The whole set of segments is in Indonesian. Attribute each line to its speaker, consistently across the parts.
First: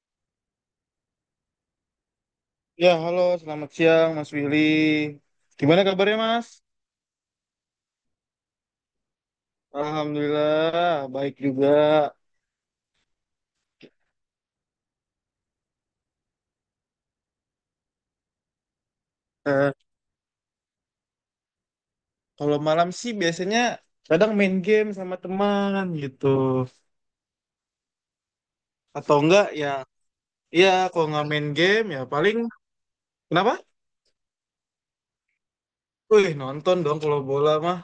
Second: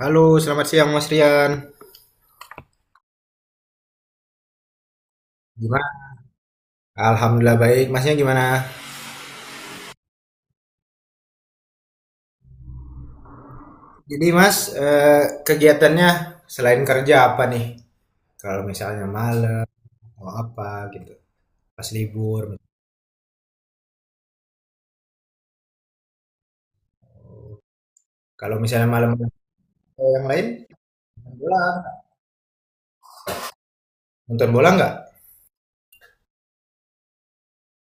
Speaker 1: Halo, selamat siang Mas Rian.
Speaker 2: Ya, halo, selamat siang Mas Willy. Gimana
Speaker 1: Gimana?
Speaker 2: kabarnya Mas?
Speaker 1: Alhamdulillah baik. Masnya gimana?
Speaker 2: Alhamdulillah, baik juga.
Speaker 1: Jadi Mas, kegiatannya selain kerja apa nih? Kalau misalnya malam
Speaker 2: Eh,
Speaker 1: mau apa gitu, pas libur.
Speaker 2: Kalau malam sih biasanya kadang main game sama teman gitu.
Speaker 1: Kalau misalnya malam
Speaker 2: Atau enggak ya,
Speaker 1: yang lain,
Speaker 2: iya kalau nggak
Speaker 1: nonton
Speaker 2: main
Speaker 1: bola.
Speaker 2: game ya paling, kenapa?
Speaker 1: Nonton bola nggak?
Speaker 2: Wih, nonton dong kalau bola mah.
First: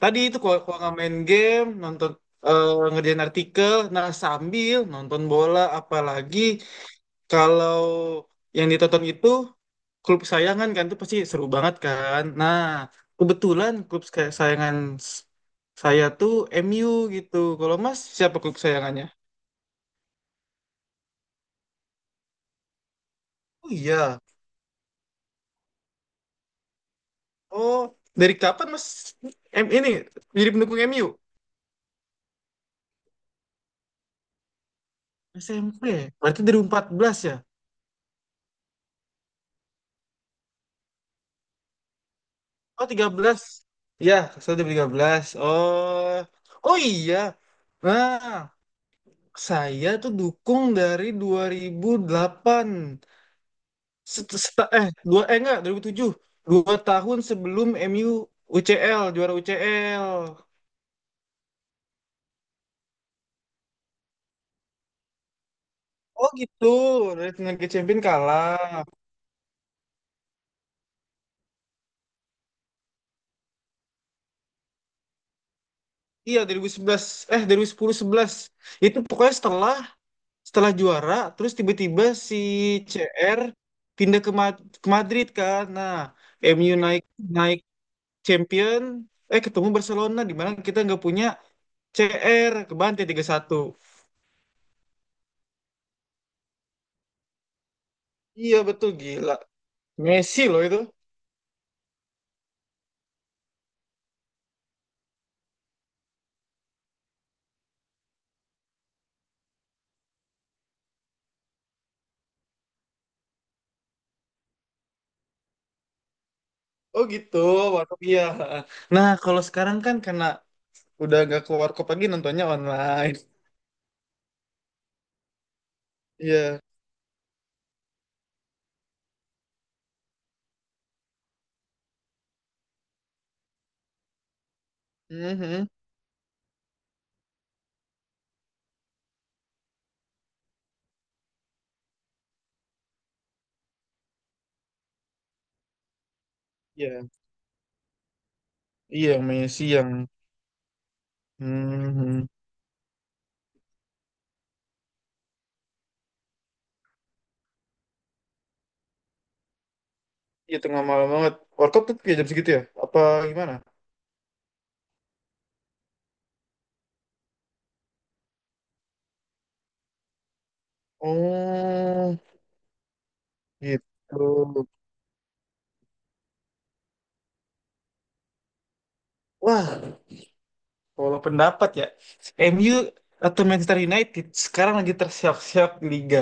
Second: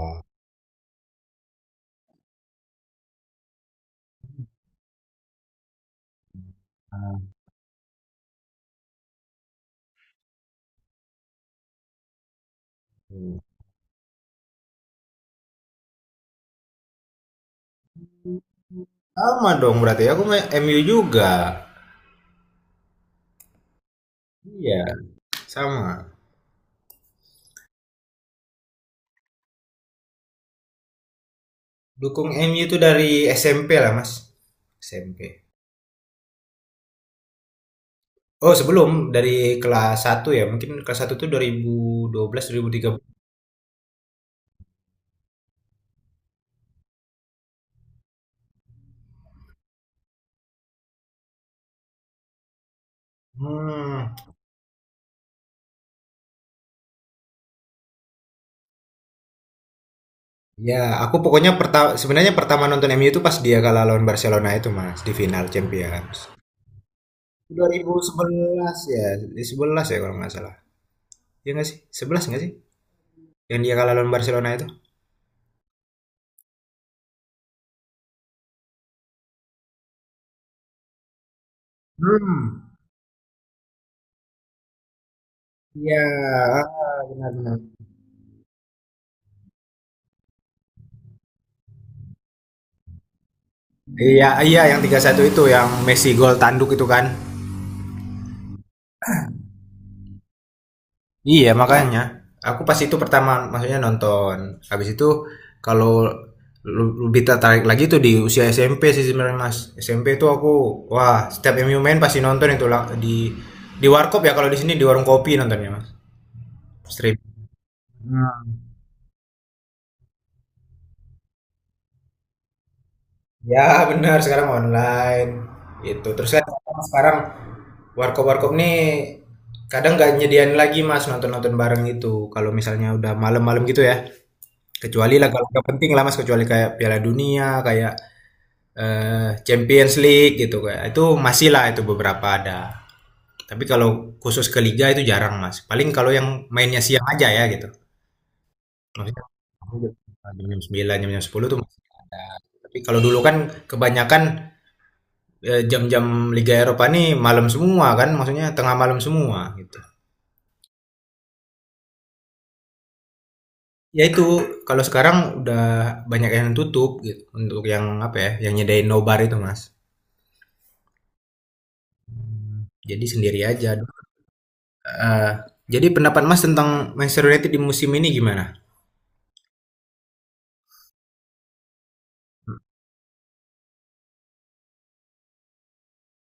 Speaker 2: Tadi itu kalau nggak main game, nonton, eh, ngerjain artikel, nah sambil nonton bola apalagi. Kalau yang ditonton itu klub kesayangan kan itu pasti seru banget kan. Nah,
Speaker 1: hmm.
Speaker 2: kebetulan klub kesayangan s- saya tuh MU gitu. Kalau Mas siapa klub kesayangannya?
Speaker 1: Sama dong berarti. Aku main MU juga.
Speaker 2: Oh iya.
Speaker 1: Iya, sama.
Speaker 2: Oh, dari kapan Mas M ini jadi pendukung MU?
Speaker 1: Dukung MU itu dari SMP lah Mas. SMP.
Speaker 2: SMP. Berarti dari 14 ya?
Speaker 1: Oh, sebelum dari kelas satu ya. Mungkin kelas 1 tuh 2012 belas?
Speaker 2: Oh, 13? Ya, saya dari 13. Oh. Oh iya. Nah, saya tuh dukung dari 2008.
Speaker 1: Hmm,
Speaker 2: Set- set- eh dua eh enggak 2007, dua tahun sebelum MU UCL, juara UCL.
Speaker 1: ya aku pokoknya sebenarnya pertama nonton MU itu pas dia kalah lawan Barcelona itu Mas, di final Champions.
Speaker 2: Oh gitu, dari Liga Champion kalah.
Speaker 1: 2011 ya, 11 ya kalau nggak salah. Ya nggak sih? 11 nggak sih? Yang dia kalah lawan Barcelona itu?
Speaker 2: Iya 2011, eh 2010 sebelas, itu pokoknya setelah setelah juara terus tiba-tiba si
Speaker 1: Hmm,
Speaker 2: CR pindah ke, ke Madrid kan. Nah,
Speaker 1: iya,
Speaker 2: MU
Speaker 1: heeh,
Speaker 2: naik
Speaker 1: benar
Speaker 2: naik
Speaker 1: benar.
Speaker 2: Champion, eh ketemu Barcelona di mana kita nggak punya CR, kebantai 3-1.
Speaker 1: Iya iya, yang 3-1 itu yang Messi gol tanduk itu kan?
Speaker 2: Iya betul, gila Messi loh itu.
Speaker 1: Iya makanya aku pas itu pertama maksudnya nonton. Habis itu kalau lebih tertarik lagi tuh di usia SMP sih sebenarnya Mas. SMP tuh aku, wah setiap MU main pasti nonton itu lah. di warkop ya, kalau di sini di warung kopi nontonnya Mas.
Speaker 2: Oh
Speaker 1: Stream.
Speaker 2: gitu, warkop iya.
Speaker 1: Hmm.
Speaker 2: Nah, kalau sekarang kan karena udah gak ke warkop lagi, nontonnya online.
Speaker 1: Ya benar, sekarang online itu terus kan,
Speaker 2: Iya.
Speaker 1: sekarang warkop-warkop nih kadang nggak nyediain lagi mas nonton-nonton bareng itu kalau misalnya udah malam-malam gitu ya. Kecuali laga-laga
Speaker 2: Mhm.
Speaker 1: penting lah Mas, kecuali kayak Piala Dunia, kayak Champions League gitu kayak. Itu masih lah, itu beberapa ada. Tapi kalau khusus ke liga itu jarang Mas. Paling kalau yang mainnya siang
Speaker 2: Iya,
Speaker 1: aja ya gitu.
Speaker 2: iya
Speaker 1: Maksudnya
Speaker 2: mainnya siang.
Speaker 1: jam 9, jam jam sepuluh tuh masih ada.
Speaker 2: Mhm.
Speaker 1: Tapi kalau dulu kan kebanyakan jam-jam Liga Eropa nih malam semua kan, maksudnya tengah malam semua gitu.
Speaker 2: Iya tengah malam banget. Warkop tuh kayak jam segitu ya? Apa gimana?
Speaker 1: Ya itu kalau sekarang udah banyak yang tutup gitu untuk yang apa ya, yang nyedain nobar itu Mas.
Speaker 2: Oh,
Speaker 1: Jadi sendiri aja,
Speaker 2: gitu.
Speaker 1: heeh. Jadi pendapat Mas tentang Manchester United di musim ini gimana?
Speaker 2: Wah, kalau pendapat ya,
Speaker 1: Hmm,
Speaker 2: MU atau Manchester United sekarang lagi tersiap-siap di liga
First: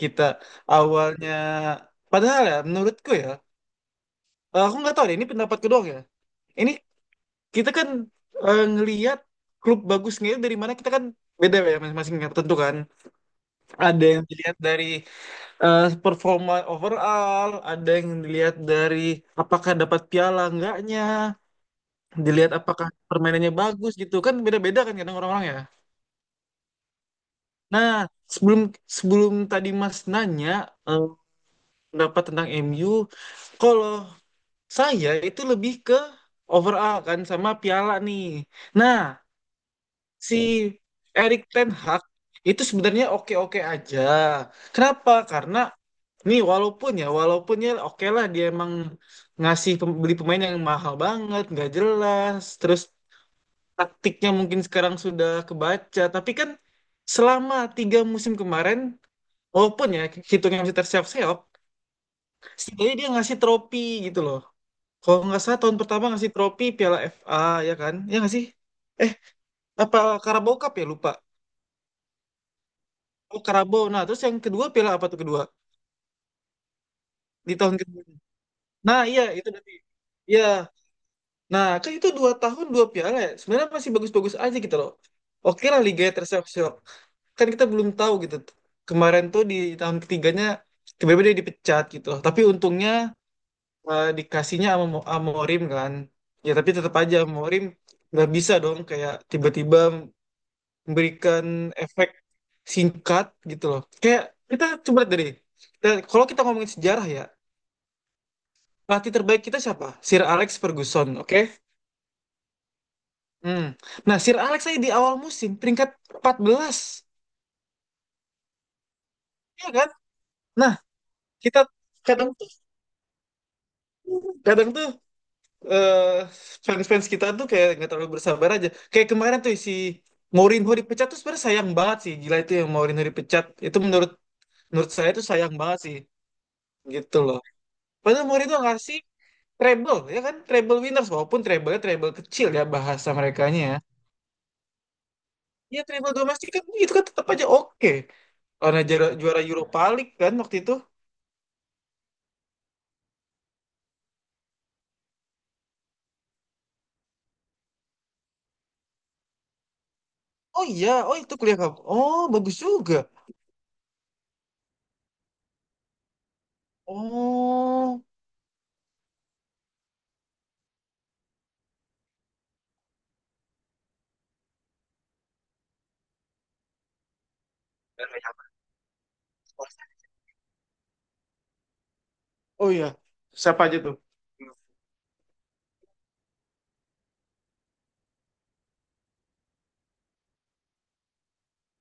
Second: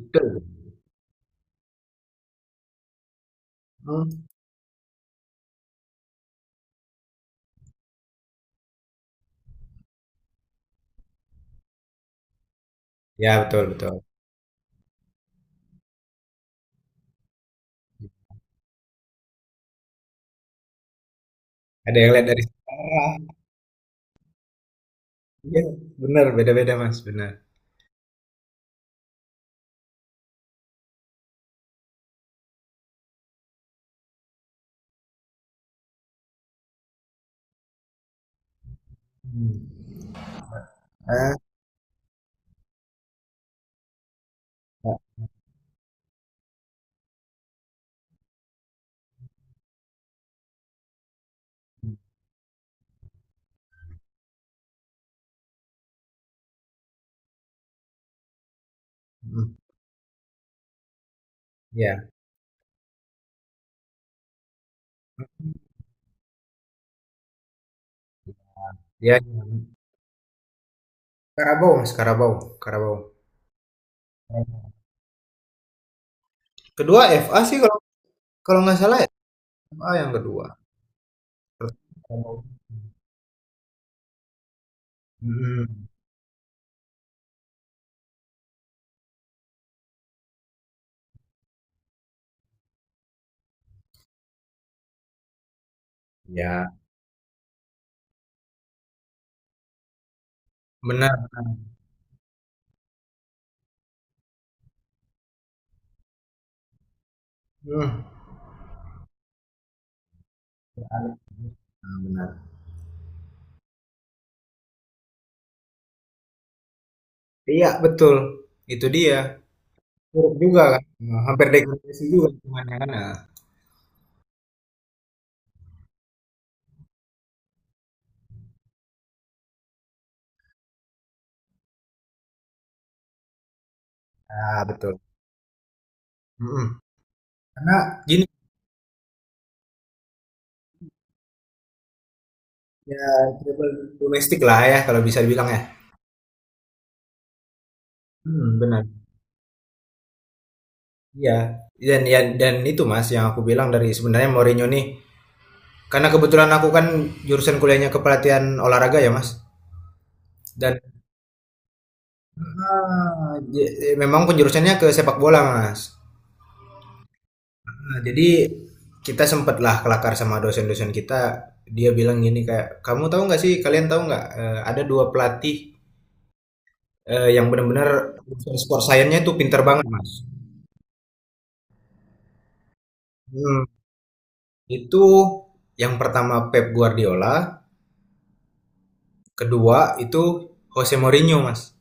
Speaker 2: kita awalnya. Padahal ya, menurutku ya,
Speaker 1: mmm,
Speaker 2: aku nggak tahu deh, ini pendapatku doang ya. Ini kita kan ngelihat klub bagusnya dari mana, kita kan beda ya masing-masing ya, tentu kan
Speaker 1: ya betul betul.
Speaker 2: ada yang dilihat dari performa overall, ada yang dilihat dari apakah dapat piala enggaknya,
Speaker 1: Ada yang lihat dari
Speaker 2: dilihat apakah
Speaker 1: sejarah,
Speaker 2: permainannya bagus gitu kan beda-beda kan kadang orang-orang ya.
Speaker 1: iya, benar, beda-beda Mas, benar.
Speaker 2: Nah, sebelum sebelum tadi Mas nanya, eh, pendapat tentang MU, kalau saya itu lebih ke overall kan sama piala nih. Nah,
Speaker 1: Mmm,
Speaker 2: si
Speaker 1: eee,
Speaker 2: Erik Ten Hag itu sebenarnya oke-oke aja.
Speaker 1: Kak,
Speaker 2: Kenapa? Karena nih walaupun ya oke lah, dia emang ngasih beli pemain yang mahal banget, nggak jelas, terus taktiknya mungkin sekarang sudah kebaca, tapi kan selama tiga musim kemarin,
Speaker 1: mhm,
Speaker 2: walaupun ya hitungnya masih terseok-seok,
Speaker 1: iya.
Speaker 2: setidaknya dia ngasih tropi gitu loh. Kalau nggak salah tahun pertama ngasih tropi Piala FA, ya kan? Ya nggak sih? Eh,
Speaker 1: Iya iya,
Speaker 2: apa Carabao Cup ya lupa.
Speaker 1: Karabau Mas, Karabau Karabau.
Speaker 2: Oh Karabo. Nah, terus yang kedua piala apa tuh kedua?
Speaker 1: Kedua FA
Speaker 2: Di
Speaker 1: sih,
Speaker 2: tahun
Speaker 1: kalau
Speaker 2: kedua.
Speaker 1: kalau nggak salah
Speaker 2: Nah,
Speaker 1: ya,
Speaker 2: iya itu berarti.
Speaker 1: FA yang
Speaker 2: Iya.
Speaker 1: kedua,
Speaker 2: Nah,
Speaker 1: terus
Speaker 2: kan itu dua
Speaker 1: Karabau,
Speaker 2: tahun dua piala ya. Sebenarnya masih bagus-bagus aja gitu loh. Oke lah
Speaker 1: mhm,
Speaker 2: Liga terseok-seok. Kan kita belum tahu gitu. Kemarin tuh di tahun ketiganya tiba-tiba dia dipecat gitu loh. Tapi untungnya dikasihnya sama sama Morim kan. Ya
Speaker 1: iya,
Speaker 2: tapi tetap aja Morim nggak bisa dong kayak tiba-tiba
Speaker 1: bener,
Speaker 2: memberikan efek singkat gitu loh. Kayak kita coba lihat dari, dan kalau kita ngomongin sejarah ya,
Speaker 1: mhm,
Speaker 2: pelatih terbaik kita siapa? Sir Alex Ferguson, oke?
Speaker 1: benar,
Speaker 2: Hmm. Nah, Sir Alex saya di awal musim peringkat 14,
Speaker 1: iya betul, itu dia.
Speaker 2: ya kan?
Speaker 1: Buruk juga
Speaker 2: Nah,
Speaker 1: kan, hampir
Speaker 2: kita
Speaker 1: degradasi juga
Speaker 2: kadang tuh,
Speaker 1: lingkungannya kan, heeh.
Speaker 2: kadang tuh eh, fans-fans kita tuh kayak nggak terlalu bersabar aja. Kayak kemarin tuh si Mourinho dipecat tuh sebenarnya sayang banget sih. Gila itu yang Mourinho dipecat. Itu menurut
Speaker 1: Ah,
Speaker 2: menurut
Speaker 1: betul,
Speaker 2: saya tuh sayang banget sih,
Speaker 1: mhm.
Speaker 2: gitu loh.
Speaker 1: Karena gini,
Speaker 2: Padahal Mourinho ngasih treble, ya kan? Treble winners walaupun treble treble kecil ya
Speaker 1: ya
Speaker 2: bahasa merekanya.
Speaker 1: trouble
Speaker 2: Ya,
Speaker 1: domestik lah ya kalau bisa dibilang ya.
Speaker 2: iya treble domestik kan itu kan tetap aja oke.
Speaker 1: Mhm,
Speaker 2: Karena
Speaker 1: benar.
Speaker 2: juara Europa League kan waktu itu.
Speaker 1: Iya, dan itu Mas yang aku bilang dari sebenarnya Mourinho nih, karena kebetulan aku kan jurusan kuliahnya kepelatihan olahraga ya Mas,
Speaker 2: Oh
Speaker 1: dan
Speaker 2: iya, oh itu kuliah kamu. Oh, bagus juga.
Speaker 1: heeh, memang penjurusannya ke sepak bola Mas. Heeh,
Speaker 2: Oh,
Speaker 1: jadi kita sempatlah kelakar sama dosen-dosen kita, dia bilang gini kayak, "Kamu tahu nggak sih, kalian tahu nggak, ada 2 pelatih." Yang benar-benar urusan sport science-nya itu pinter banget, Mas.
Speaker 2: oh iya. Siapa
Speaker 1: Mhm,
Speaker 2: aja tuh?
Speaker 1: itu yang pertama Pep Guardiola, kedua itu Jose Mourinho, Mas.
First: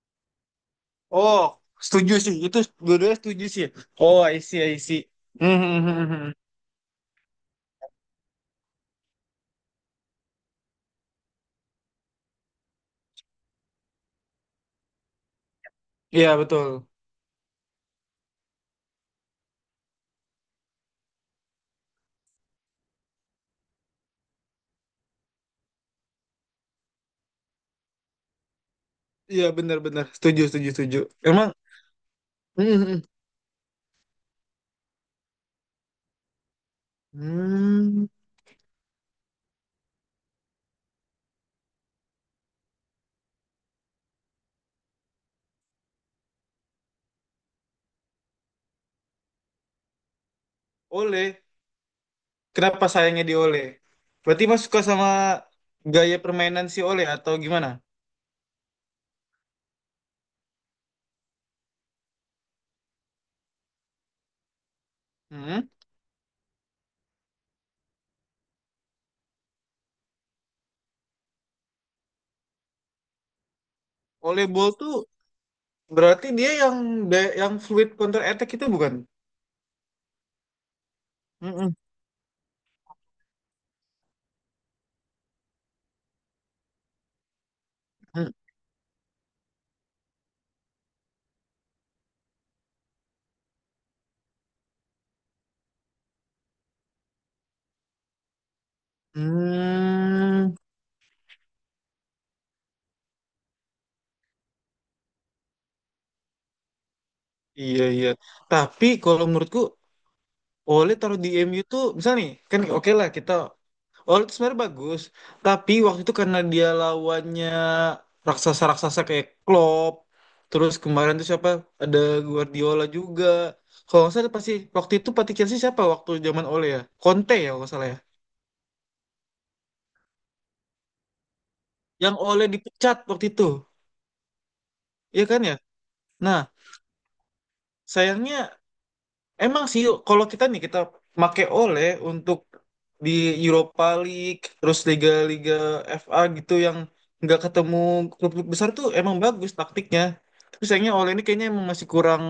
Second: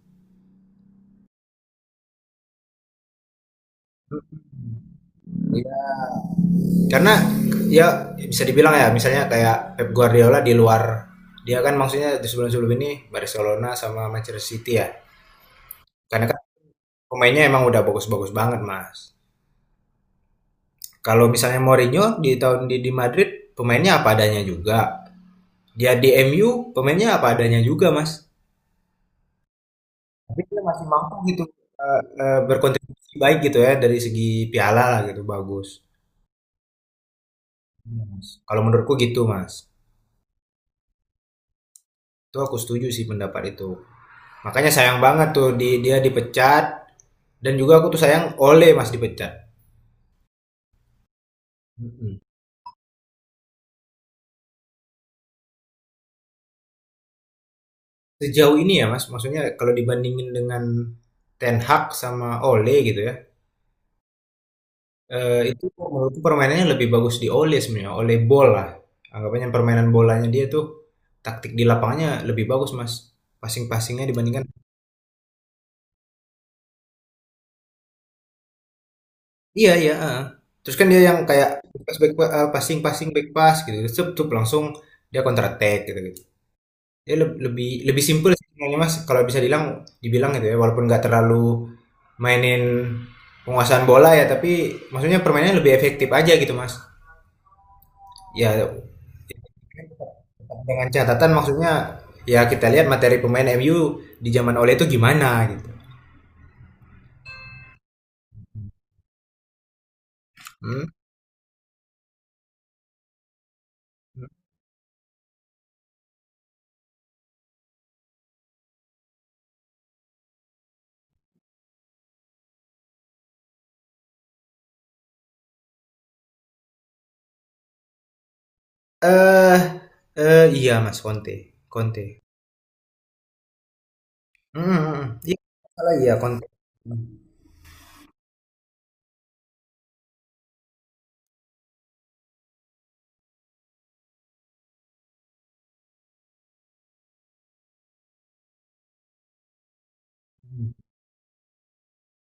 Speaker 2: Oh, setuju sih. Itu dua-duanya setuju sih. Oh, I see, I see. Hmm, hmm, hmm,
Speaker 1: Iya,
Speaker 2: hmm. Hmm.
Speaker 1: karena ya bisa dibilang ya misalnya kayak Pep Guardiola di luar, dia kan maksudnya di sebelum-sebelum ini Barcelona sama Manchester City ya, karena
Speaker 2: Iya,
Speaker 1: kan
Speaker 2: betul.
Speaker 1: pemainnya emang udah bagus-bagus banget, Mas. Kalau misalnya Mourinho di tahun, di Madrid pemainnya apa adanya juga, dia di MU pemainnya apa adanya juga, Mas.
Speaker 2: Iya, benar-benar.
Speaker 1: Tapi
Speaker 2: Setuju,
Speaker 1: dia
Speaker 2: setuju,
Speaker 1: masih
Speaker 2: setuju.
Speaker 1: mampu gitu,
Speaker 2: Emang. Hmm, hmm.
Speaker 1: berkontribusi baik gitu ya dari segi piala lah gitu bagus. Iya,
Speaker 2: Hmm.
Speaker 1: Mas. Kalau menurutku gitu Mas. Itu aku setuju sih pendapat itu. Makanya sayang banget tuh, dia dipecat, dan juga aku tuh sayang Ole Mas dipecat.
Speaker 2: Oleh.
Speaker 1: Mm-mm.
Speaker 2: Kenapa sayangnya di Oleh? Berarti Mas suka sama gaya permainan si Oleh atau gimana?
Speaker 1: Sejauh ini ya Mas, maksudnya kalau dibandingin dengan Ten Hag sama Ole gitu ya. Itu
Speaker 2: Hmm.
Speaker 1: menurutku permainannya lebih bagus di Ole sebenarnya, Ole bola. Anggapannya permainan bolanya dia tuh taktik di lapangnya lebih bagus Mas. Passing-passingnya dibandingkan.
Speaker 2: Oleh Ball tuh. Berarti dia yang yang fluid counter attack itu bukan?
Speaker 1: Iya iya, heeh. Terus kan dia yang kayak
Speaker 2: Mm-mm.
Speaker 1: pas back passing passing back pass gitu, cup cup langsung dia counter attack gitu gitu. Dia leb- lebih lebih simpel
Speaker 2: Mm.
Speaker 1: sih sebenarnya Mas kalau bisa dibilang dibilang gitu ya walaupun nggak terlalu mainin penguasaan bola ya tapi maksudnya permainannya lebih efektif aja gitu Mas. Ya
Speaker 2: Hmm,
Speaker 1: dengan catatan maksudnya ya kita lihat materi pemain MU di zaman Ole itu gimana gitu.
Speaker 2: iya iya. Tapi kalau menurutku
Speaker 1: Hmm.
Speaker 2: Ole taruh di MU tuh misalnya nih, kan oke lah kita. Ole itu sebenarnya bagus, tapi waktu itu karena dia lawannya raksasa-raksasa kayak Klopp, terus kemarin tuh siapa, ada Guardiola juga. Kalau nggak salah pasti waktu itu pelatih Chelsea siapa waktu zaman Ole ya? Conte ya kalau nggak salah ya.
Speaker 1: Eh iya Mas Conte. Conte.
Speaker 2: Yang Ole dipecat waktu itu,
Speaker 1: Mhm mhm.
Speaker 2: iya
Speaker 1: Iya,
Speaker 2: kan ya?
Speaker 1: salah iya
Speaker 2: Nah,
Speaker 1: konten.
Speaker 2: sayangnya, emang sih kalau kita nih kita make oleh untuk di Europa League, terus liga-liga FA gitu yang nggak ketemu klub-klub besar tuh emang bagus taktiknya. Tapi
Speaker 1: Mhm,
Speaker 2: sayangnya oleh ini kayaknya emang masih kurang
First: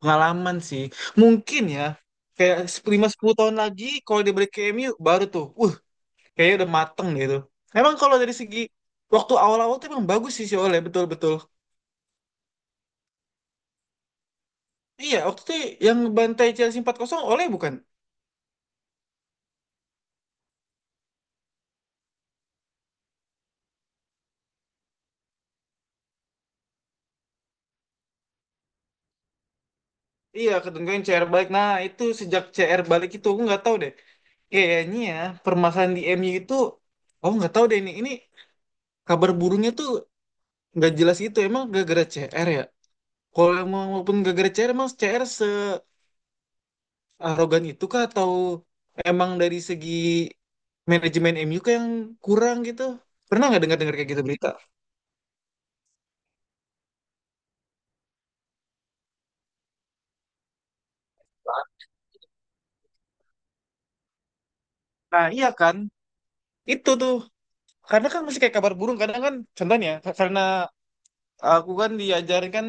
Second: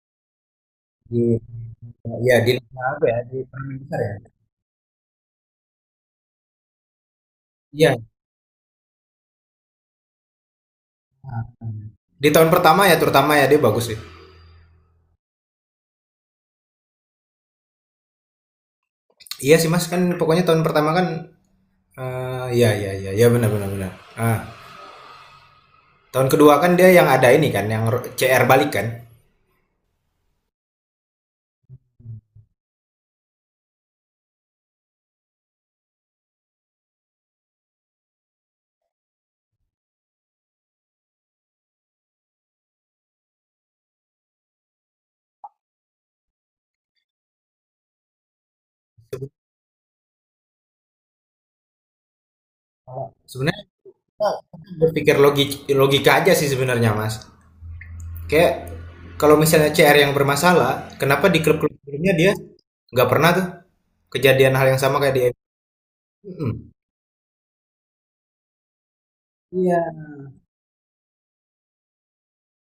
Speaker 2: pengalaman sih.
Speaker 1: di
Speaker 2: Mungkin ya
Speaker 1: di
Speaker 2: kayak
Speaker 1: negara apa
Speaker 2: lima
Speaker 1: ya,
Speaker 2: sepuluh
Speaker 1: di
Speaker 2: tahun
Speaker 1: Permen
Speaker 2: lagi
Speaker 1: Besar ya?
Speaker 2: kalau dia balik ke MU, baru tuh, kayaknya udah mateng gitu. Emang
Speaker 1: Iya,
Speaker 2: kalau dari segi waktu awal-awal tuh emang bagus sih si Oleh betul-betul.
Speaker 1: mhm. Di tahun pertama ya terutama ya dia bagus sih.
Speaker 2: Iya, waktu itu yang bantai Chelsea empat 0 Oleh bukan?
Speaker 1: Iya sih Mas, kan pokoknya tahun pertama kan, ya ya ya iya, benar benar benar. Ah, tahun kedua kan dia yang ada ini kan, yang CR balik kan?
Speaker 2: Iya, ketentuan CR balik. Nah, itu sejak CR balik itu aku nggak tahu deh. Kayaknya ya, permasalahan di MU itu, aku nggak tahu deh ini. Ini kabar burungnya tuh nggak jelas itu. Emang gara-gara CR ya? Kalau emang walaupun gara-gara CR, emang CR searogan itu kah? Atau
Speaker 1: Sebe
Speaker 2: emang dari segi manajemen MU kah yang kurang gitu? Pernah nggak
Speaker 1: sebenarnya
Speaker 2: dengar-dengar kayak gitu
Speaker 1: kita
Speaker 2: berita?
Speaker 1: berpikir logika aja sih sebenarnya Mas. Kayak kalau misalnya CR yang bermasalah, kenapa di klub-klub sebelumnya dia nggak pernah tuh kejadian hal yang sama kayak di
Speaker 2: Nah, iya kan?
Speaker 1: mhm.
Speaker 2: Itu tuh. Karena kan masih kayak kabar burung. Kadang kan, contohnya,
Speaker 1: Iya.
Speaker 2: karena aku kan diajarin kan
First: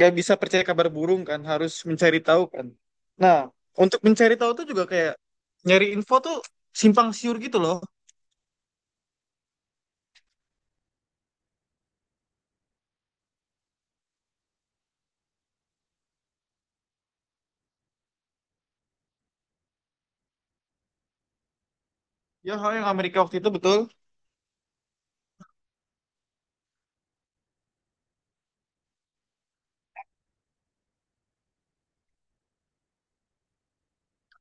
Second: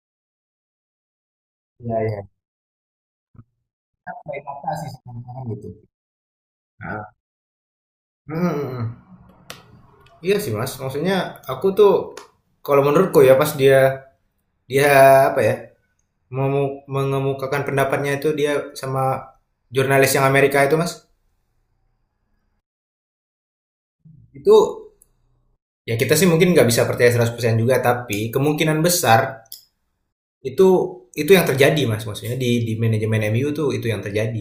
Speaker 2: gak bisa percaya kabar burung kan harus
Speaker 1: Iya
Speaker 2: mencari
Speaker 1: iya.
Speaker 2: tahu kan. Nah, untuk mencari tahu tuh juga
Speaker 1: Inovasi
Speaker 2: kayak
Speaker 1: sekarang orang gitu.
Speaker 2: nyari info tuh
Speaker 1: Ah,
Speaker 2: simpang siur gitu loh.
Speaker 1: hmm, hmm. Iya sih mas, maksudnya aku tuh kalau menurutku ya pas dia dia apa ya, mengemukakan pendapatnya itu, dia sama jurnalis yang Amerika itu mas,
Speaker 2: Ya hal yang Amerika waktu itu betul.
Speaker 1: itu ya kita sih mungkin nggak bisa percaya 100% juga tapi kemungkinan besar itu itu yang terjadi mas, maksudnya di manajemen MU tuh itu yang terjadi.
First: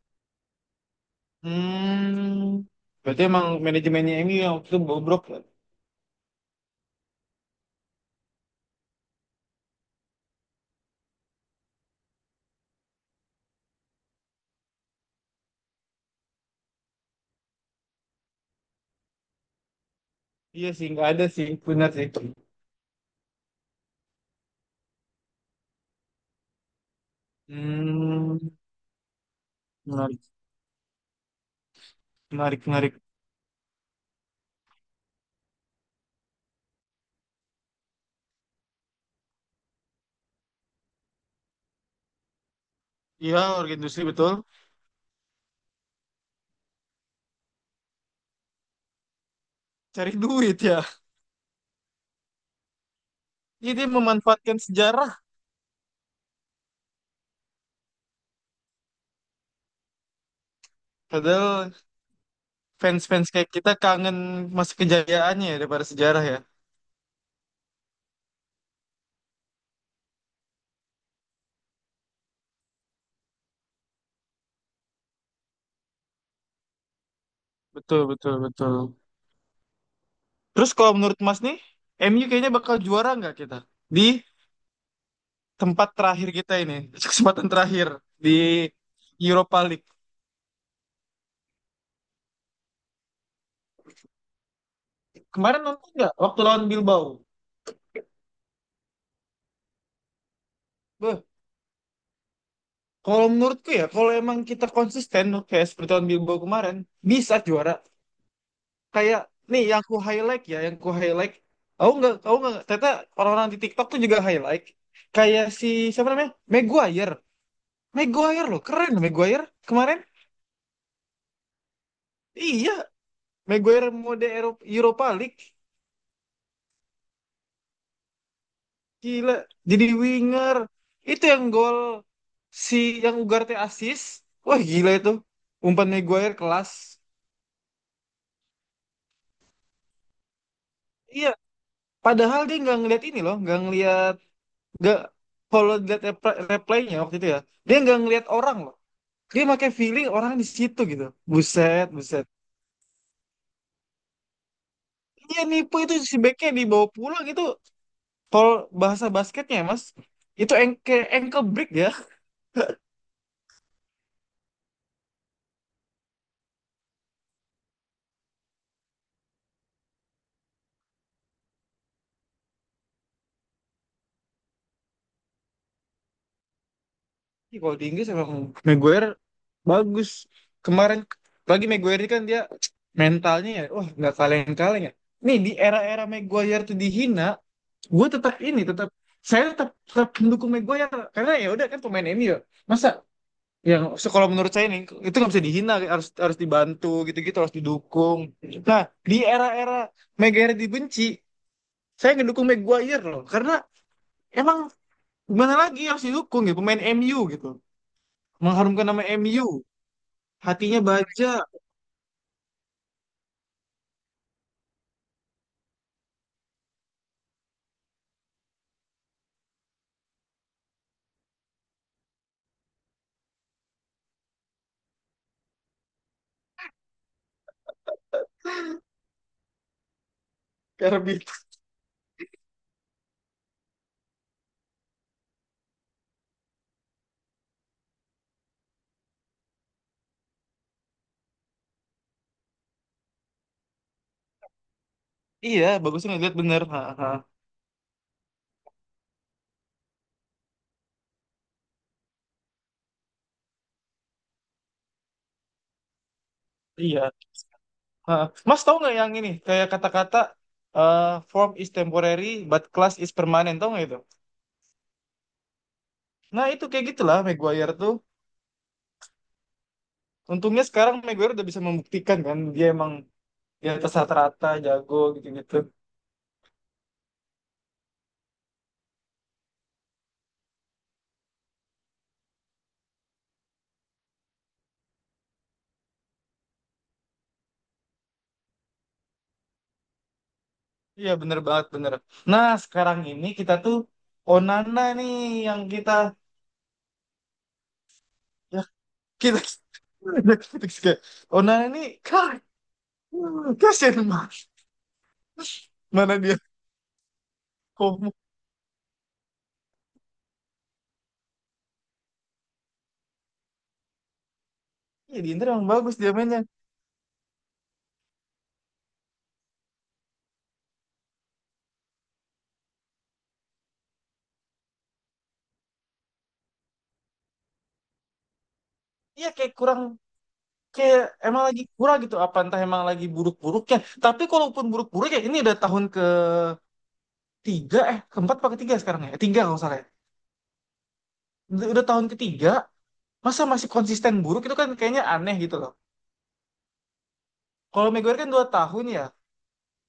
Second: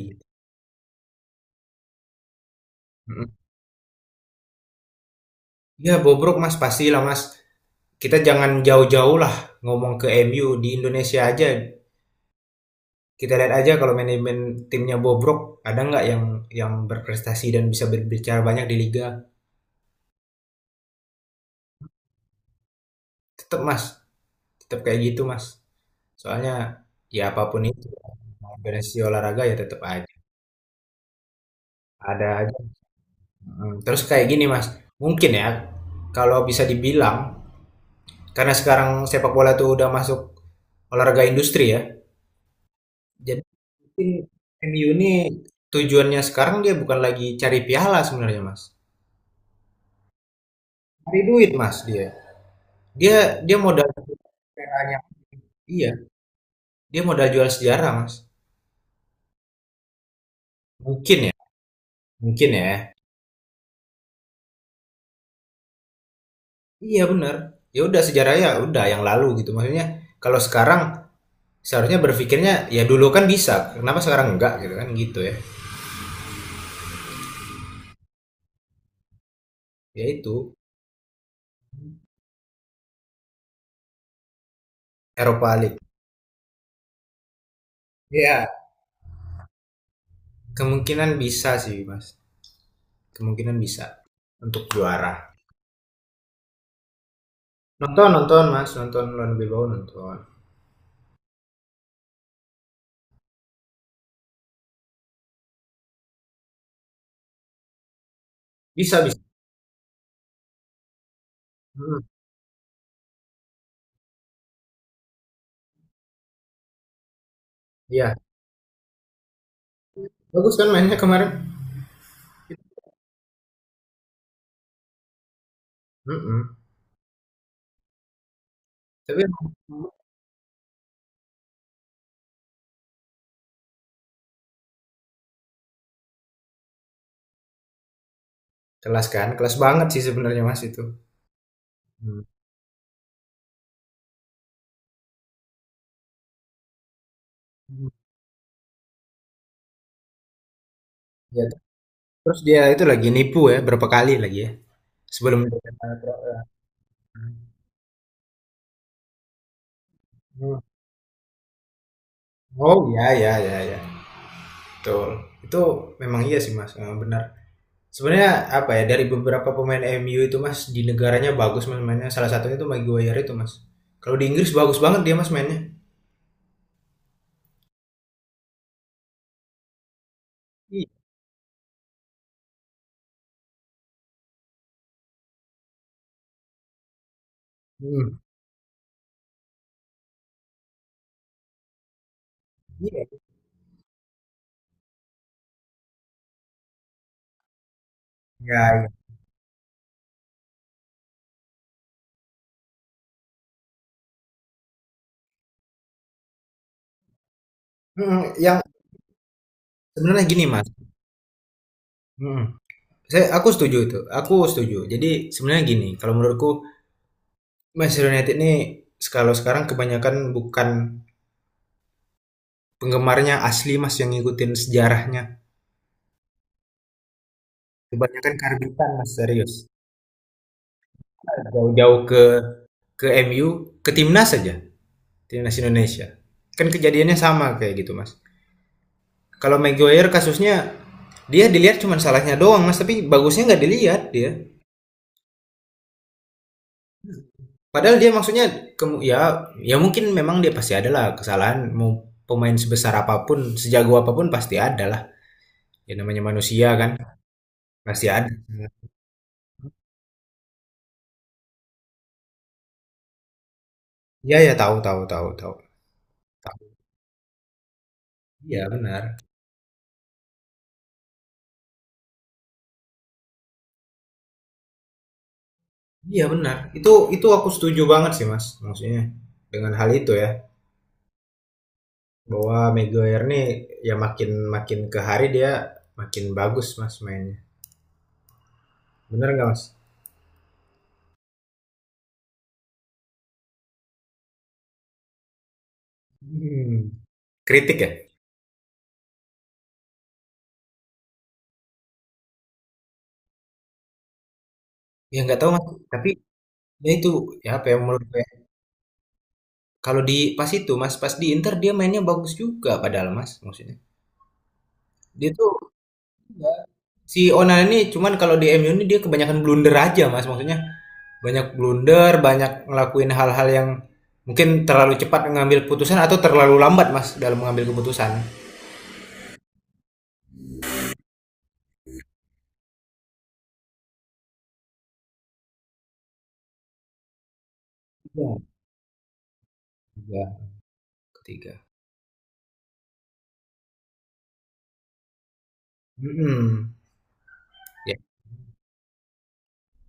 Speaker 2: Hmm, berarti
Speaker 1: mm
Speaker 2: emang manajemennya ini yang waktu itu bobrok ya?
Speaker 1: Ya bobrok mas, pastilah mas, kita jangan jauh-jauh lah ngomong, ke MU di Indonesia aja. Kita lihat aja, kalau manajemen timnya bobrok, ada nggak yang berprestasi dan bisa berbicara banyak di liga?
Speaker 2: Iya sih nggak ada sih benar sih.
Speaker 1: Tetap Mas, tetap kayak gitu Mas. Soalnya ya apapun itu
Speaker 2: Hmm.
Speaker 1: organisasi olahraga ya tetap aja
Speaker 2: Menarik
Speaker 1: ada aja.
Speaker 2: menarik menarik.
Speaker 1: Terus kayak gini Mas, mungkin ya kalau bisa dibilang karena sekarang sepak bola tuh udah masuk olahraga industri ya.
Speaker 2: Iya
Speaker 1: Jadi
Speaker 2: warga industri
Speaker 1: mungkin
Speaker 2: betul.
Speaker 1: M u ini tujuannya sekarang dia bukan lagi cari piala sebenarnya Mas.
Speaker 2: Cari duit ya,
Speaker 1: Cari duit Mas dia. Dia dia
Speaker 2: jadi dia
Speaker 1: modal.
Speaker 2: memanfaatkan sejarah.
Speaker 1: Iya, dia modal jual sejarah, Mas. Mungkin ya,
Speaker 2: Padahal
Speaker 1: mungkin ya.
Speaker 2: fans-fans kayak kita kangen masa kejayaannya ya daripada sejarah ya.
Speaker 1: Iya, bener. Ya udah sejarah ya udah yang lalu gitu. Maksudnya kalau sekarang seharusnya berpikirnya ya dulu kan bisa, kenapa sekarang enggak gitu kan gitu ya.
Speaker 2: Betul, betul, betul.
Speaker 1: Ya itu
Speaker 2: Terus kalau menurut Mas nih, M U kayaknya bakal juara nggak kita? Di
Speaker 1: Eropa League.
Speaker 2: tempat terakhir kita ini, kesempatan terakhir
Speaker 1: Iya,
Speaker 2: di Europa League.
Speaker 1: kemungkinan bisa sih, Mas. Kemungkinan bisa untuk juara.
Speaker 2: Kemarin nonton nggak waktu lawan Bilbao?
Speaker 1: Nonton, nonton, Mas. Nonton lawan Bilbao nonton.
Speaker 2: Beh, kalau menurutku ya, kalau emang kita konsisten kayak seperti lawan Bilbao kemarin, bisa juara.
Speaker 1: Bisa, bisa.
Speaker 2: Kayak nih yang ku highlight ya, yang ku highlight. Aku
Speaker 1: Hmm,
Speaker 2: nggak, aku nggak. Ternyata orang-orang di TikTok tuh juga highlight. Kayak si siapa namanya? Maguire.
Speaker 1: iya.
Speaker 2: Maguire loh, keren Maguire kemarin.
Speaker 1: Bagus kan mainnya kemarin?
Speaker 2: Iya, Maguire mode Europa League,
Speaker 1: Mm-mm. Tapi
Speaker 2: gila
Speaker 1: emang
Speaker 2: jadi winger. Itu yang gol si yang Ugarte assist, wah gila itu umpan Maguire kelas.
Speaker 1: kelas kan, kelas banget sih sebenarnya Mas itu.
Speaker 2: Iya,
Speaker 1: Hmm.
Speaker 2: padahal dia nggak ngeliat ini loh, nggak ngeliat, nggak, kalau lihat replaynya waktu itu ya, dia nggak ngeliat orang loh, dia pakai feeling orang di situ gitu,
Speaker 1: Ya,
Speaker 2: buset buset.
Speaker 1: terus dia itu lagi nipu ya, berapa kali lagi ya, sebelum.
Speaker 2: Iya nipu itu si backnya dibawa pulang itu, kalau bahasa basketnya ya mas itu
Speaker 1: Mhm.
Speaker 2: ankle ankle break ya.
Speaker 1: Oh, ya ya ya ya betul. Itu memang iya sih, Mas, heeh, benar. Sebenarnya apa ya, dari beberapa pemain MU itu, Mas, di negaranya bagus Mas mainnya, salah satunya itu Maguire itu, Mas. Kalau di Inggris bagus banget dia, Mas, mainnya.
Speaker 2: Ih, kalau di Inggris emang Maguire bagus.
Speaker 1: I
Speaker 2: Kemarin lagi Maguire ini kan dia mentalnya ya, wah nggak kaleng-kaleng ya. Nih di era-era Maguire tuh dihina, gue
Speaker 1: mhm,
Speaker 2: tetap ini tetap saya tetap tetap mendukung Maguire karena ya udah kan pemain MU. Ya. Masa
Speaker 1: iya. Hmm.
Speaker 2: yang so, kalau menurut saya nih itu nggak bisa dihina, harus harus dibantu gitu-gitu harus didukung.
Speaker 1: Iya ya,
Speaker 2: Nah
Speaker 1: iya,
Speaker 2: di era-era Maguire dibenci, saya ngedukung Maguire loh karena emang gimana lagi harus didukung ya pemain MU gitu,
Speaker 1: mhm, yang
Speaker 2: mengharumkan nama MU.
Speaker 1: sebenarnya gini, Mas,
Speaker 2: Hatinya baja.
Speaker 1: mhm, aku setuju itu, aku setuju. Jadi sebenarnya gini, kalau menurutku Manchester United ini, kalau sekarang kebanyakan bukan penggemarnya asli, Mas, yang ngikutin sejarahnya. Kebanyakan karbitan, Mas, serius.
Speaker 2: Karbit.
Speaker 1: Jauh-jauh ke MU, ke timnas saja, timnas Indonesia. Kan kejadiannya sama kayak gitu, Mas. Kalau Maguire kasusnya dia dilihat cuma salahnya doang, Mas, tapi bagusnya nggak dilihat dia.
Speaker 2: Iya, bagusnya ngeliat bener. Ha, ha.
Speaker 1: Padahal dia maksudnya, ya ya mungkin memang dia pasti adalah kesalahan, mau pemain sebesar apapun, sejago apapun pasti ada lah. Ya namanya manusia kan,
Speaker 2: Iya.
Speaker 1: pasti
Speaker 2: Ha.
Speaker 1: ada.
Speaker 2: Mas tahu nggak yang ini? Kayak kata-kata eh, form is temporary but class is permanent. Tahu nggak itu?
Speaker 1: Iya ya, tahu tahu tahu. Tahu.
Speaker 2: Nah itu kayak gitulah Maguire tuh.
Speaker 1: Iya benar.
Speaker 2: Untungnya sekarang Maguire udah bisa membuktikan kan dia emang di atas rata-rata jago gitu-gitu.
Speaker 1: Iya benar, itu aku setuju banget sih Mas, maksudnya dengan hal itu ya, bahwa Maguire nih ya makin makin ke hari dia makin bagus Mas mainnya. Benar nggak Mas?
Speaker 2: Iya bener banget bener. Nah sekarang ini kita tuh Onana nih yang kita,
Speaker 1: Hmm. Kritik ya?
Speaker 2: ya kita, kita Onana nih kan kasian mas.
Speaker 1: Ya nggak tahu Mas, tapi
Speaker 2: Mana dia.
Speaker 1: ya itu ya apa yang menurut
Speaker 2: Komo.
Speaker 1: saya, kalau di pas itu Mas, pas di Inter dia mainnya bagus juga padahal Mas, maksudnya.
Speaker 2: Iya
Speaker 1: Dia
Speaker 2: di Inter emang
Speaker 1: tuh
Speaker 2: bagus dia mainnya.
Speaker 1: si Onana ini cuman kalau di MU ini dia kebanyakan blunder aja mas, maksudnya banyak blunder, banyak ngelakuin hal-hal yang mungkin terlalu cepat mengambil putusan atau terlalu lambat mas dalam mengambil keputusan.
Speaker 2: Iya kayak kurang, kayak emang lagi kurang gitu. Apa entah emang lagi buruk-buruknya. Tapi kalaupun buruk-buruk ya ini udah tahun ketiga, eh keempat
Speaker 1: Ya,
Speaker 2: apa ketiga sekarang ya? Eh, tiga kalau nggak salah. Ya.
Speaker 1: ketiga ketiga.
Speaker 2: Udah tahun ketiga, masa masih konsisten buruk itu kan kayaknya aneh gitu loh.
Speaker 1: Mm-mm.
Speaker 2: Kalau
Speaker 1: Ya
Speaker 2: Maguire kan dua tahun ya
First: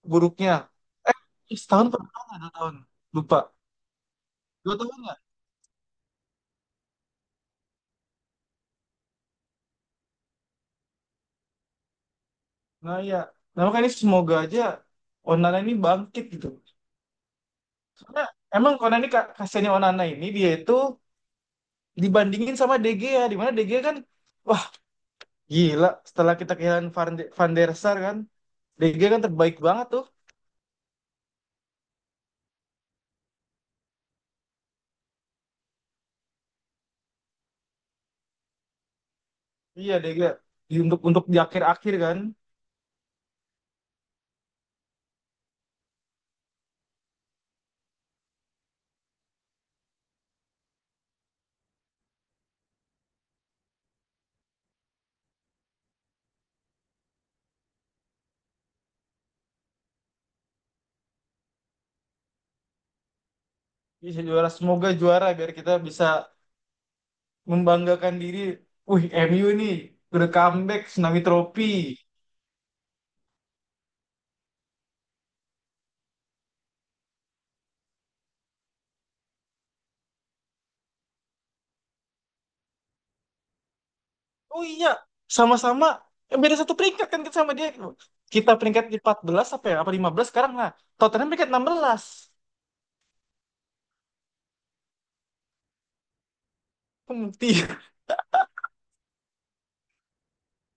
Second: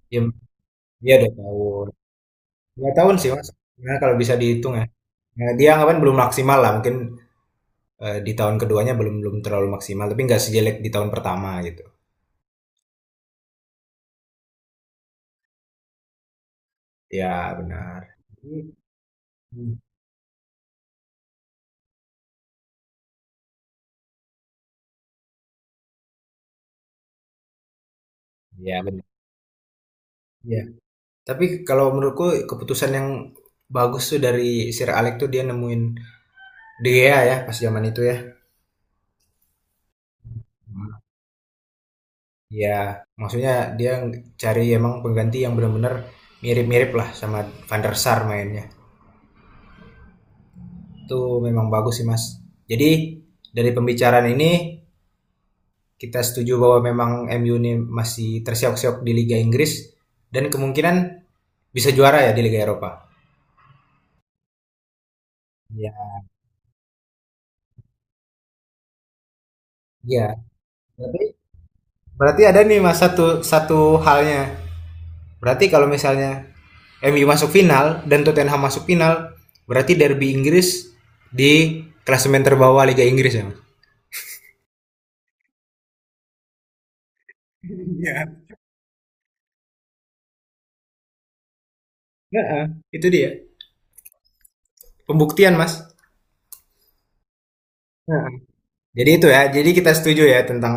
Speaker 2: buruknya.
Speaker 1: dia dua
Speaker 2: Eh
Speaker 1: tahun
Speaker 2: setahun pernah nggak dua tahun?
Speaker 1: 2 tahun sih
Speaker 2: Lupa.
Speaker 1: mas. Nah, kalau bisa dihitung
Speaker 2: Dua
Speaker 1: ya.
Speaker 2: tahun nggak?
Speaker 1: Nah, dia anggapan belum maksimal lah mungkin, di tahun keduanya belum belum terlalu maksimal tapi nggak sejelek di tahun pertama gitu.
Speaker 2: Nah iya. Nah makanya ini semoga aja Onana ini bangkit gitu.
Speaker 1: Ya benar.
Speaker 2: Karena emang Onana ini kasihannya
Speaker 1: Mm.
Speaker 2: Onana ini dia itu dibandingin sama De Gea di mana De Gea kan wah gila, setelah kita kehilangan Van der Sar kan,
Speaker 1: Ya
Speaker 2: De
Speaker 1: benar
Speaker 2: Gea kan terbaik banget tuh.
Speaker 1: ya. Tapi kalau menurutku keputusan yang bagus tuh dari Sir Alex tuh dia nemuin De Gea ya pas zaman itu ya.
Speaker 2: Iya De Gea. Di-
Speaker 1: Hmm.
Speaker 2: untuk untuk di akhir-akhir kan,
Speaker 1: Ya, maksudnya dia cari emang pengganti yang benar-benar mirip-mirip lah sama Van der Sar mainnya. Itu memang bagus sih, Mas. Jadi dari pembicaraan ini kita setuju bahwa memang MU ini masih tersiok-siok di Liga Inggris dan kemungkinan bisa juara ya di Liga Eropa.
Speaker 2: bisa juara. Semoga juara biar kita bisa
Speaker 1: Iya.
Speaker 2: membanggakan diri, wih MU nih
Speaker 1: Iya.
Speaker 2: udah comeback tsunami
Speaker 1: Berarti
Speaker 2: trofi.
Speaker 1: berarti ada nih Mas satu satu halnya. Berarti kalau misalnya MU masuk final dan Tottenham masuk final, berarti derby Inggris di klasemen terbawah Liga Inggris ya, Mas?
Speaker 2: Oh iya, sama-sama, eh, beda satu peringkat kan kita sama dia.
Speaker 1: Iya.
Speaker 2: Kita peringkat di 14 apa ya apa 15 sekarang, nah Tottenham peringkat 16.
Speaker 1: Heeh, itu dia. Pembuktian, Mas.
Speaker 2: Pembuktian.
Speaker 1: Nah. Jadi itu ya. Jadi kita setuju ya tentang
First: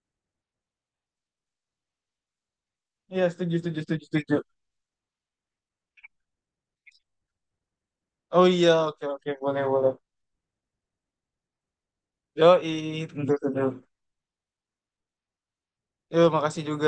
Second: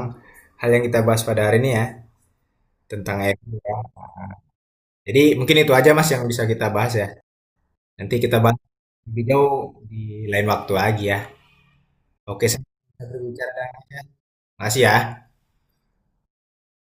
Speaker 1: hal yang kita bahas pada hari ini ya, tentang
Speaker 2: Iya, setuju,
Speaker 1: MU ya.
Speaker 2: setuju, setuju, setuju.
Speaker 1: Jadi mungkin itu aja Mas yang bisa kita bahas ya. Nanti kita
Speaker 2: Oh
Speaker 1: bahas
Speaker 2: iya, oke,
Speaker 1: lebih
Speaker 2: oke,
Speaker 1: jauh
Speaker 2: boleh, boleh.
Speaker 1: di lain waktu lagi ya. Oke,
Speaker 2: Yoi,
Speaker 1: sampai
Speaker 2: tentu
Speaker 1: berbicara.
Speaker 2: saja.
Speaker 1: Makasih ya.
Speaker 2: Yo, makasih juga.